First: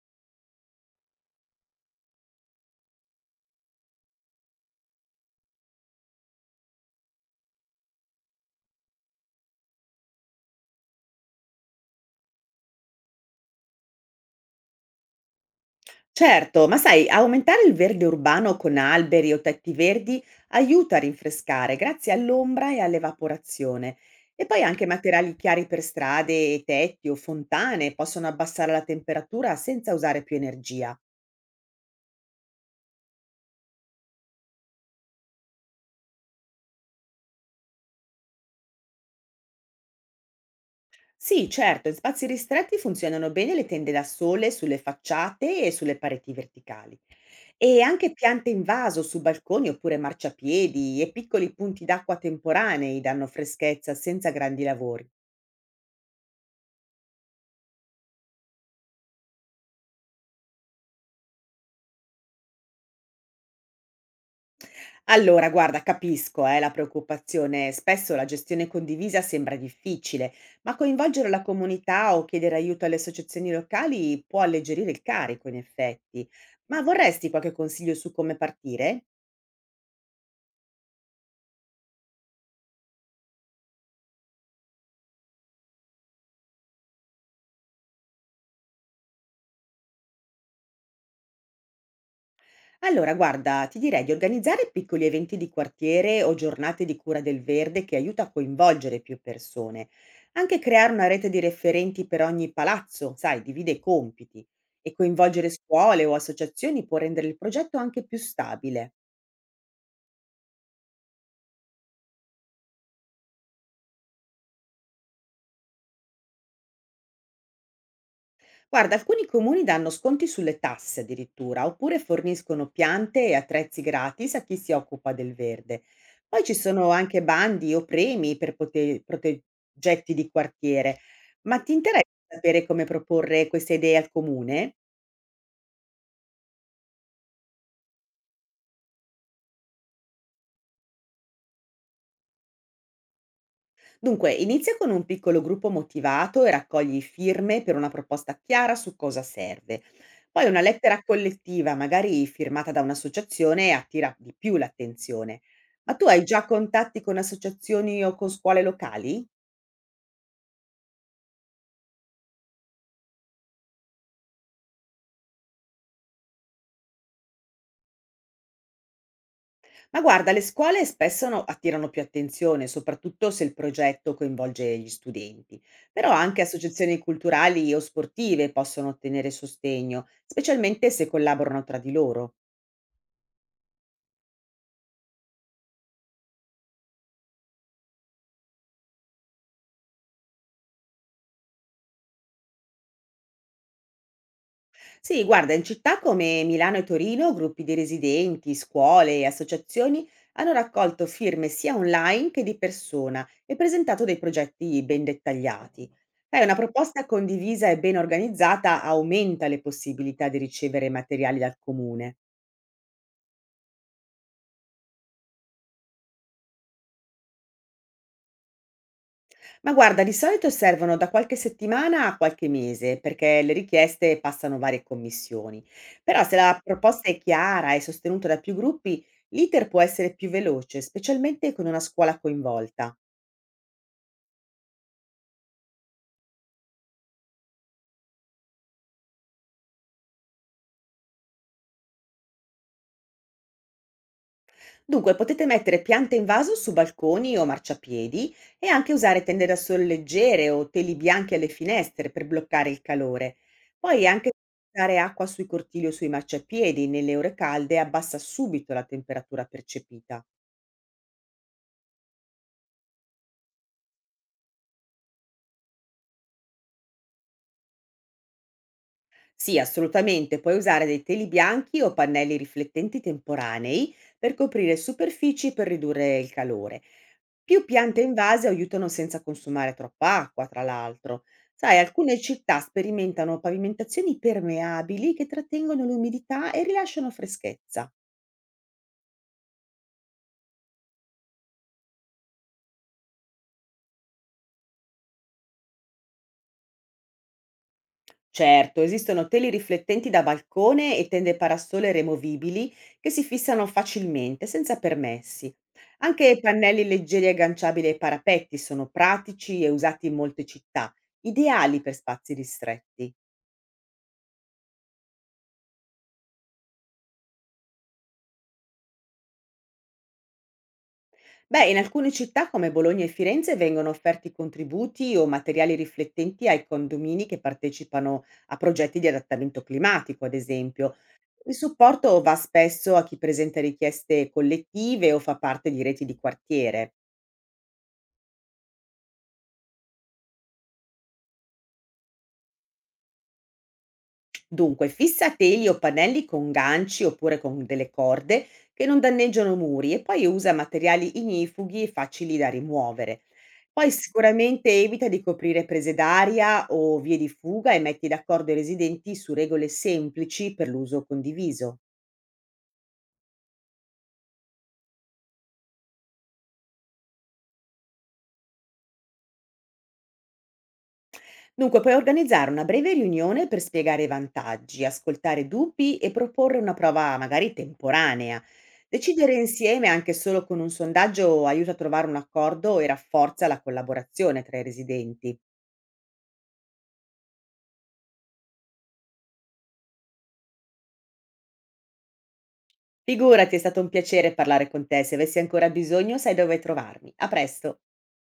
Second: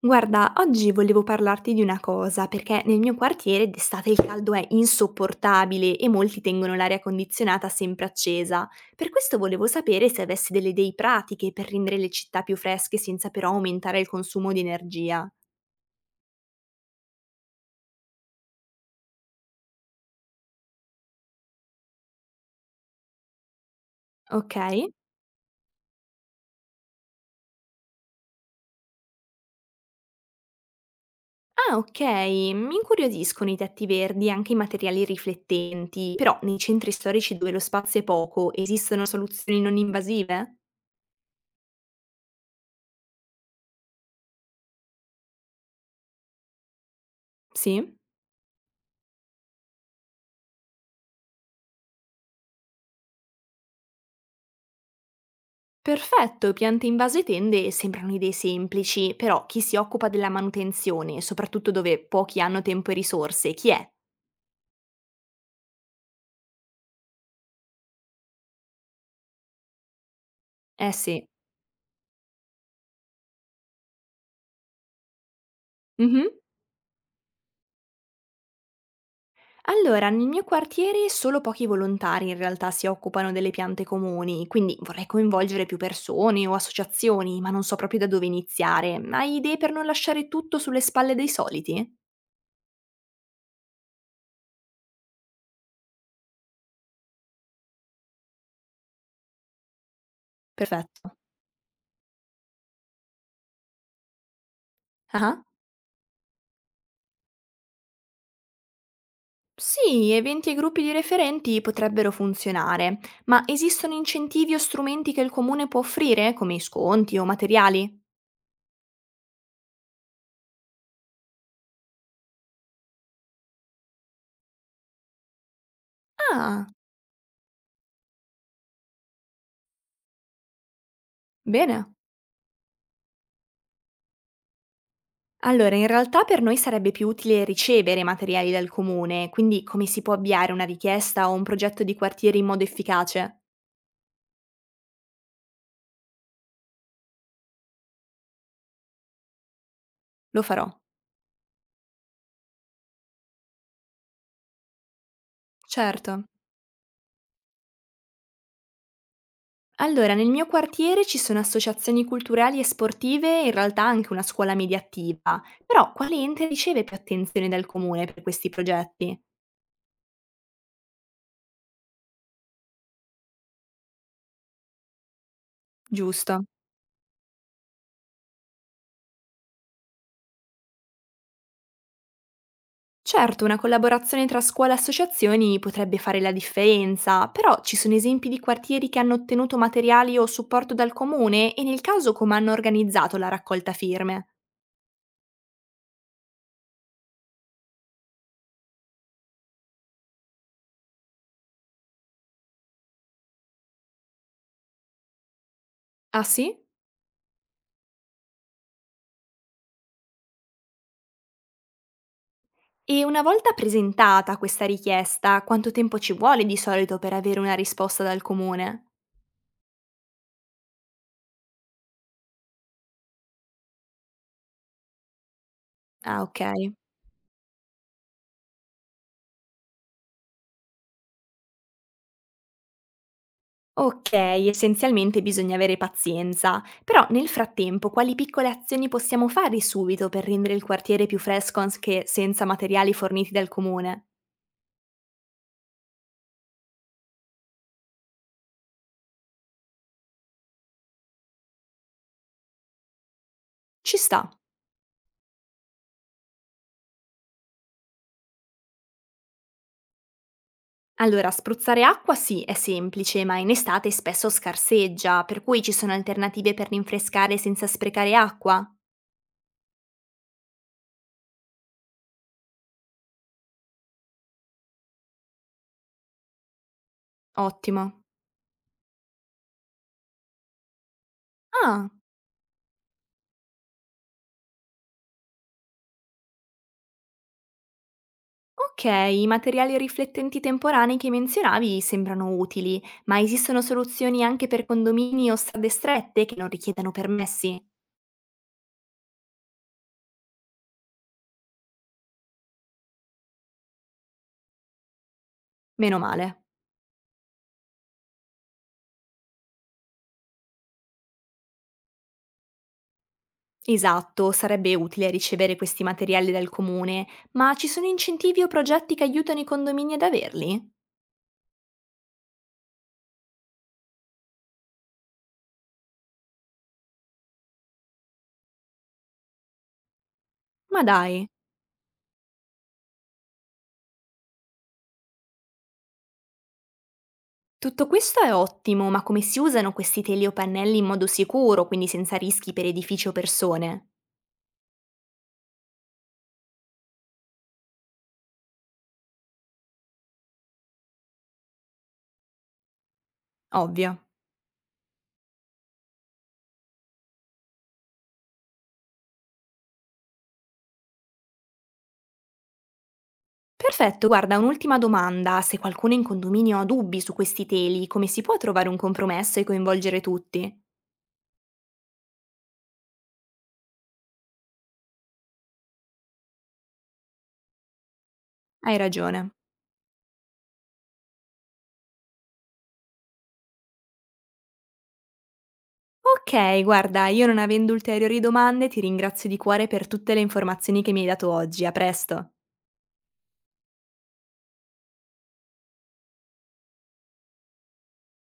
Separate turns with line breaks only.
Guarda, oggi volevo parlarti di una cosa, perché nel mio quartiere d'estate il caldo è insopportabile e molti tengono l'aria condizionata sempre accesa. Per questo volevo sapere se avessi delle idee pratiche per rendere le città più fresche senza però aumentare il consumo di energia.
Certo, ma sai, aumentare il verde urbano con alberi o tetti verdi aiuta a rinfrescare grazie all'ombra e all'evaporazione. E
Ok?
poi anche materiali chiari per strade, e tetti o fontane possono abbassare la temperatura senza usare più energia.
Ah, ok, mi incuriosiscono i tetti verdi e anche i materiali riflettenti, però nei centri storici dove lo spazio è poco esistono soluzioni non invasive?
Sì, certo, in spazi ristretti funzionano bene le tende da sole sulle facciate e sulle pareti verticali. E
Sì?
anche piante in vaso su balconi oppure marciapiedi e piccoli punti d'acqua temporanei danno freschezza senza grandi lavori.
Perfetto, piante in vase e tende sembrano idee semplici, però chi si occupa della manutenzione, soprattutto dove pochi hanno tempo e risorse, chi è?
Allora, guarda, capisco, la preoccupazione. Spesso la gestione condivisa sembra difficile, ma
Eh sì.
coinvolgere la comunità o chiedere aiuto alle associazioni locali può alleggerire il carico, in effetti.
Mhm.
Ma vorresti qualche consiglio su come partire?
Allora, nel mio quartiere solo pochi volontari in realtà si occupano delle piante comuni, quindi vorrei coinvolgere più persone o associazioni, ma non so proprio da dove iniziare. Hai idee per non lasciare tutto sulle spalle dei soliti?
Allora, guarda, ti direi di organizzare piccoli eventi di quartiere o giornate di cura del verde che aiuta a coinvolgere più persone. Anche creare una
Perfetto.
rete di referenti per ogni palazzo, sai, divide i compiti. E
Ah.
coinvolgere scuole o associazioni può rendere il progetto anche più stabile.
Sì, eventi e gruppi di referenti potrebbero funzionare, ma esistono incentivi o strumenti che il comune può offrire, come sconti o materiali?
Guarda, alcuni comuni danno sconti sulle tasse addirittura, oppure forniscono piante e attrezzi gratis a chi si occupa del verde. Poi ci
Ah,
sono anche bandi o premi per progetti di quartiere. Ma ti
bene.
interessa sapere come proporre queste idee al comune?
Allora, in realtà per noi sarebbe più utile ricevere materiali dal comune, quindi come si può avviare una richiesta o un progetto di quartiere in modo efficace?
Dunque, inizia con un piccolo gruppo motivato e raccogli firme per una proposta chiara su cosa serve.
Lo
Poi una
farò.
lettera collettiva, magari firmata da un'associazione, attira di più l'attenzione. Ma tu
Certo.
hai già contatti con associazioni o con scuole locali?
Allora, nel mio quartiere ci sono associazioni culturali e sportive e in realtà anche una scuola media attiva, però quale ente riceve più attenzione dal comune per questi progetti?
Ma guarda, le scuole spesso attirano più attenzione, soprattutto se il progetto coinvolge gli studenti. Però anche
Giusto.
associazioni culturali o sportive possono ottenere sostegno, specialmente se collaborano tra di loro.
Certo, una collaborazione tra scuola e associazioni potrebbe fare la differenza, però ci sono esempi di quartieri che hanno ottenuto materiali o supporto dal comune e nel caso come hanno organizzato la raccolta firme.
Sì, guarda, in città come Milano e Torino, gruppi di residenti, scuole e associazioni hanno raccolto firme sia online che di persona e presentato dei progetti ben dettagliati.
Ah
Sai, una
sì?
proposta condivisa e ben organizzata aumenta le possibilità di ricevere materiali dal comune.
E una volta presentata questa richiesta, quanto tempo ci vuole di solito per avere una risposta dal comune?
Ma guarda, di solito servono da qualche settimana a qualche mese, perché le richieste passano varie commissioni. Però
Ah,
se
ok.
la proposta è chiara e sostenuta da più gruppi, l'iter può essere più veloce, specialmente con una scuola coinvolta.
Okay, essenzialmente bisogna avere pazienza, però nel frattempo quali piccole azioni possiamo fare subito per rendere il quartiere più fresco anche senza materiali forniti dal comune?
Dunque, potete mettere piante in vaso su balconi o marciapiedi e anche usare tende da sole leggere o teli bianchi alle finestre per bloccare il calore.
Ci
Poi
sta.
anche dare acqua sui cortili o sui marciapiedi nelle ore calde abbassa subito la temperatura percepita.
Allora, spruzzare acqua sì, è semplice, ma in estate spesso scarseggia, per cui ci sono alternative per rinfrescare senza sprecare acqua?
Sì, assolutamente, puoi usare dei teli bianchi o pannelli riflettenti temporanei per coprire superfici per ridurre il calore. Più piante
Ottimo.
in vase aiutano senza consumare troppa acqua, tra l'altro. Sai,
Ah,
alcune città sperimentano pavimentazioni permeabili che trattengono l'umidità e rilasciano freschezza.
ok, i materiali riflettenti temporanei che menzionavi sembrano utili, ma esistono soluzioni anche per condomini o strade strette che non richiedano permessi?
Certo, esistono teli riflettenti da balcone e tende parasole removibili che si fissano facilmente, senza permessi.
Meno
Anche
male.
pannelli leggeri agganciabili ai parapetti sono pratici e usati in molte città, ideali per spazi ristretti.
Esatto, sarebbe utile ricevere questi materiali dal comune, ma ci sono incentivi o progetti che aiutano i condomini ad averli?
Beh, in alcune città come Bologna e Firenze vengono offerti contributi o materiali riflettenti ai condomini che partecipano a progetti di adattamento climatico, ad
Ma
esempio.
dai,
Il supporto va spesso a chi presenta richieste collettive o fa parte di reti di quartiere.
tutto questo è ottimo, ma come si usano questi teli o pannelli in modo sicuro, quindi senza rischi per edifici o persone?
Dunque, fissa teli o pannelli con ganci oppure con delle corde che non danneggiano muri e poi usa materiali ignifughi e facili da rimuovere. Poi
Ovvio.
sicuramente evita di coprire prese d'aria o vie di fuga e metti d'accordo i residenti su regole semplici per l'uso condiviso.
Perfetto, guarda, un'ultima domanda. Se qualcuno in condominio ha dubbi su questi teli, come si può trovare un compromesso e coinvolgere tutti?
Dunque, puoi organizzare una breve riunione per spiegare i vantaggi, ascoltare dubbi e proporre una prova magari temporanea.
Hai ragione.
Decidere insieme anche solo con un sondaggio aiuta a trovare un accordo e rafforza la collaborazione tra i residenti.
Ok, guarda, io non avendo ulteriori domande ti ringrazio di cuore per tutte le informazioni che mi hai dato oggi. A presto.
Figurati, è stato un piacere parlare con te. Se avessi ancora bisogno, sai dove trovarmi. A presto.